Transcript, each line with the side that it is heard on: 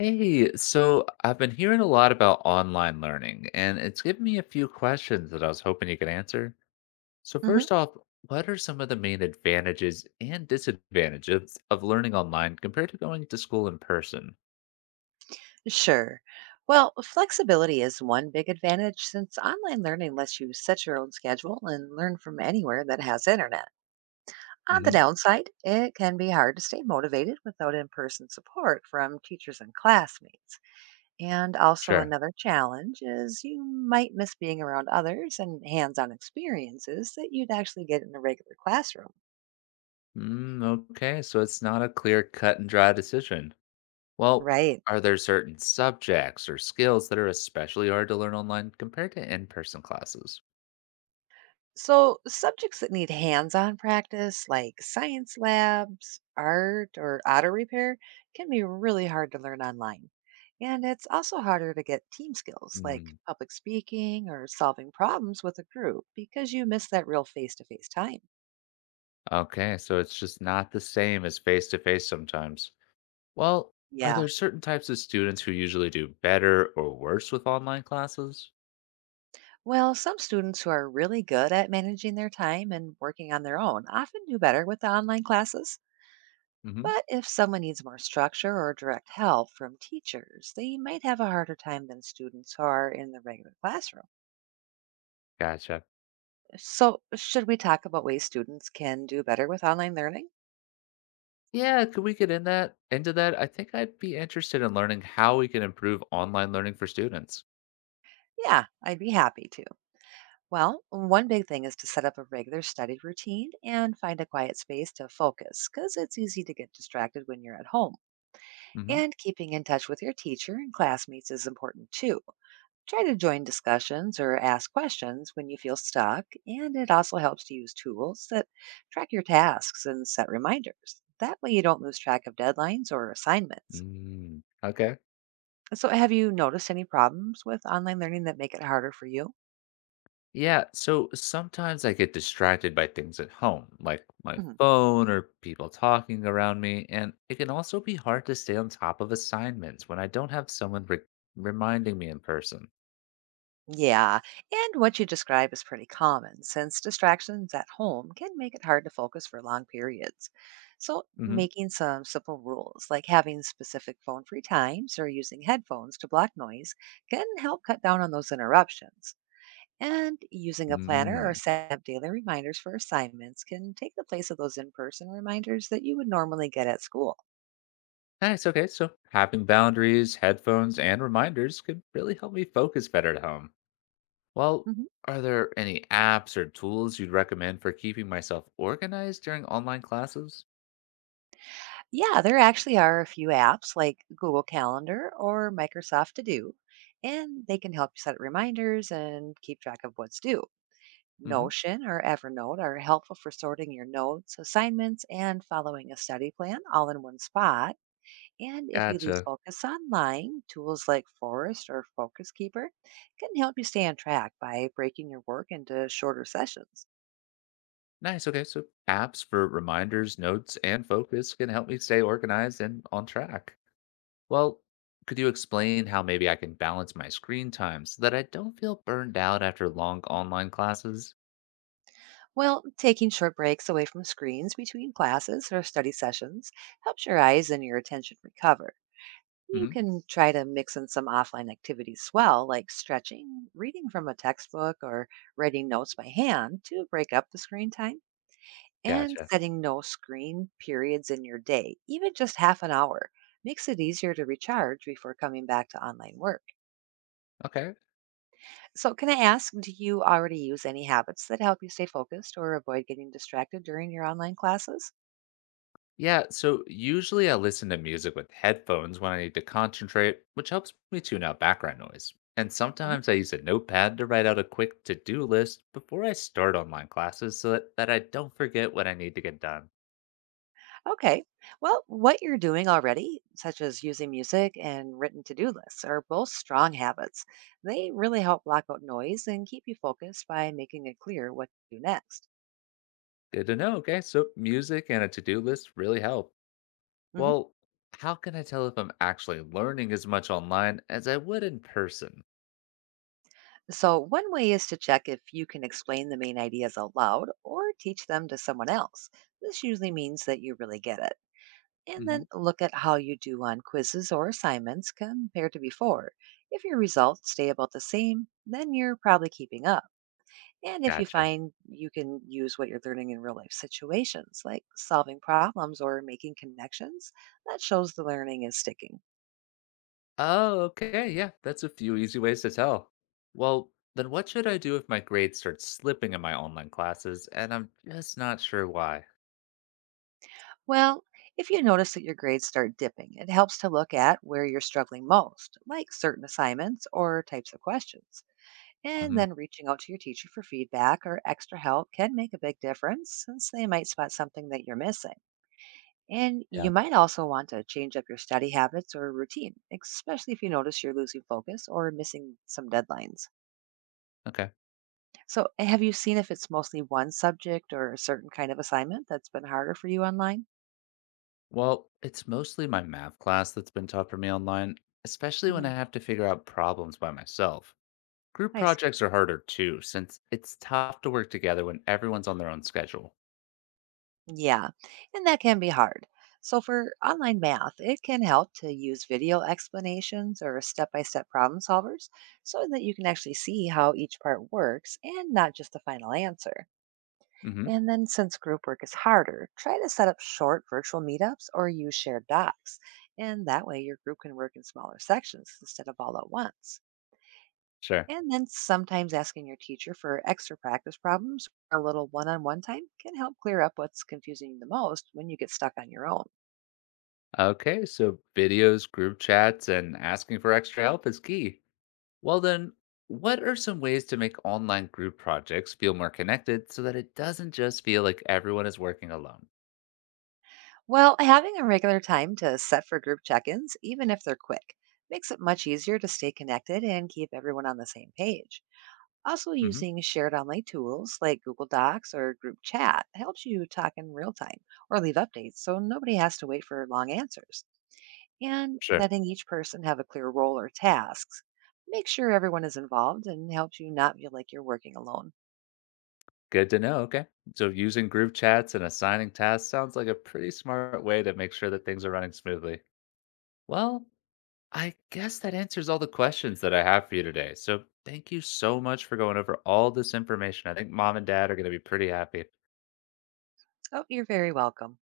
left: Hey, so I've been hearing a lot about online learning, and it's given me a few questions that I was hoping you could answer. So
right: hmm
left: first off, what are some of the main advantages and disadvantages of learning online compared to going to school in person?
right: Sure. Well, flexibility is one big advantage since online learning lets you set your own schedule and learn from anywhere that has internet. On the
left: Hmm.
right: downside, it can be hard to stay motivated without in person support from teachers and classmates. And also,
left: Sure.
right: another challenge is you might miss being around others and hands on experiences that you'd actually get in a regular classroom.
left: Mm, okay, so it's not a clear cut and dry decision. Well,
right: Right.
left: are there certain subjects or skills that are especially hard to learn online compared to in-person classes?
right: So, subjects that need hands on practice, like science labs, art, or auto repair, can be really hard to learn online. And it's also harder to get team skills like
left: Mm,
right: public speaking or solving problems with a group because you miss that real face to face time.
left: Okay, so it's just not the same as face to face sometimes. Well, are
right: Yeah.
left: there certain types of students who usually do better or worse with online classes?
right: Well, some students who are really good at managing their time and working on their own often do better with the online classes.
left: Hmm.
right: But if someone needs more structure or direct help from teachers, they might have a harder time than students who are in the regular classroom.
left: Gotcha.
right: So, should we talk about ways students can do better with online learning?
left: Yeah, could we get in that into that? I think I'd be interested in learning how we can improve online learning for students.
right: Yeah, I'd be happy to. Well, one big thing is to set up a regular study routine and find a quiet space to focus because it's easy to get distracted when you're at home.
left: Hmm.
right: And keeping in touch with your teacher and classmates is important too. Try to join discussions or ask questions when you feel stuck, and it also helps to use tools that track your tasks and set reminders. That way, you don't lose track of deadlines or assignments.
left: Mm, okay.
right: So, have you noticed any problems with online learning that make it harder for you?
left: Yeah, so sometimes I get distracted by things at home, like my
right: Mm-hmm.
left: phone or people talking around me, and it can also be hard to stay on top of assignments when I don't have someone reminding me in person.
right: Yeah, and what you describe is pretty common since distractions at home can make it hard to focus for long periods. So,
left: Hmm.
right: making some simple rules like having specific phone free times or using headphones to block noise can help cut down on those interruptions. And using a planner or
left: Mm.
right: setting up daily reminders for assignments can take the place of those in person reminders that you would normally get at school.
left: Ah, it's okay. So, having boundaries, headphones, and reminders could really help me focus better at home. Well,
right: Mm-hmm.
left: are there any apps or tools you'd recommend for keeping myself organized during online classes?
right: Yeah, there actually are a few apps like Google Calendar or Microsoft To Do, and they can help you set reminders and keep track of what's due.
left: Hmm.
right: Notion or Evernote are helpful for sorting your notes, assignments, and following a study plan all in one spot. And if you lose
left: Gotcha.
right: focus online, tools like Forest or Focus Keeper can help you stay on track by breaking your work into shorter sessions.
left: Nice. Okay. So, apps for reminders, notes, and focus can help me stay organized and on track. Well, could you explain how maybe I can balance my screen time so that I don't feel burned out after long online classes?
right: Well, taking short breaks away from screens between classes or study sessions helps your eyes and your attention recover. You
left: Hmm.
right: can try to mix in some offline activities as well, like stretching, reading from a textbook, or writing notes by hand to break up the screen time, and
left: Gotcha.
right: setting no screen periods in your day, even just half an hour. Makes it easier to recharge before coming back to online work.
left: Okay.
right: So, can I ask, do you already use any habits that help you stay focused or avoid getting distracted during your online classes?
left: Yeah, so usually I listen to music with headphones when I need to concentrate, which helps me tune out background noise. And sometimes I use a notepad to write out a quick to do list before I start online classes so that I don't forget what I need to get done.
right: Okay. Well, what you're doing already, such as using music and written to do lists, are both strong habits. They really help block out noise and keep you focused by making it clear what to do next.
left: Good to know, okay? So music and a to do list really help.
right: hmm
left: Well, how can I tell if I'm actually learning as much online as I would in person?
right: So, one way is to check if you can explain the main ideas out loud or teach them to someone else. This usually means that you really get it. And
left: Hmm.
right: then look at how you do on quizzes or assignments compared to before. If your results stay about the same, then you're probably keeping up. And if you
left: Gotcha.
right: find you can use what you're learning in real life situations, like solving problems or making connections, that shows the learning is sticking.
left: Oh, okay. Yeah, that's a few easy ways to tell. Well, then what should I do if my grades start slipping in my online classes and I'm just not sure why?
right: Well, if you notice that your grades start dipping, it helps to look at where you're struggling most, like certain assignments or types of questions. And
left: Hmm.
right: then reaching out to your teacher for feedback or extra help can make a big difference since they might spot something that you're missing. And you
left: Yeah.
right: might also want to change up your study habits or routine, especially if you notice you're losing focus or missing some deadlines.
left: Okay.
right: So, have you seen if it's mostly one subject or a certain kind of assignment that's been harder for you online?
left: Well, it's mostly my math class that's been taught for me online, especially when
right: hmm
left: I have to figure out problems by myself. Group
right: I see.
left: projects are harder too, since it's tough to work together when everyone's on their own schedule.
right: Yeah, and that can be hard. So, for online math, it can help to use video explanations or step by step problem solvers so that you can actually see how each part works and not just the final answer.
left: Hmm.
right: And then, since group work is harder, try to set up short virtual meetups or use shared docs. And that way, your group can work in smaller sections instead of all at once.
left: Sure.
right: And then, sometimes asking your teacher for extra practice problems or a little one on one time can help clear up what's confusing you the most when you get stuck on your own.
left: Okay, so videos, group chats, and asking for extra help is key. Well, then, what are some ways to make online group projects feel more connected so that it doesn't just feel like everyone is working alone?
right: Well, having a regular time to set for group check ins, even if they're quick, makes it much easier to stay connected and keep everyone on the same page. Also,
left: Hmm.
right: using shared online tools like Google Docs or group chat helps you talk in real time or leave updates so nobody has to wait for long answers. And
left: Sure.
right: letting each person have a clear role or tasks makes sure everyone is involved and helps you not feel like you're working alone.
left: Good to know. Okay. So, using group chats and assigning tasks sounds like a pretty smart way to make sure that things are running smoothly. Well, I guess that answers all the questions that I have for you today. So, thank you so much for going over all this information. I think mom and dad are going to be pretty happy.
right: Oh, you're very welcome.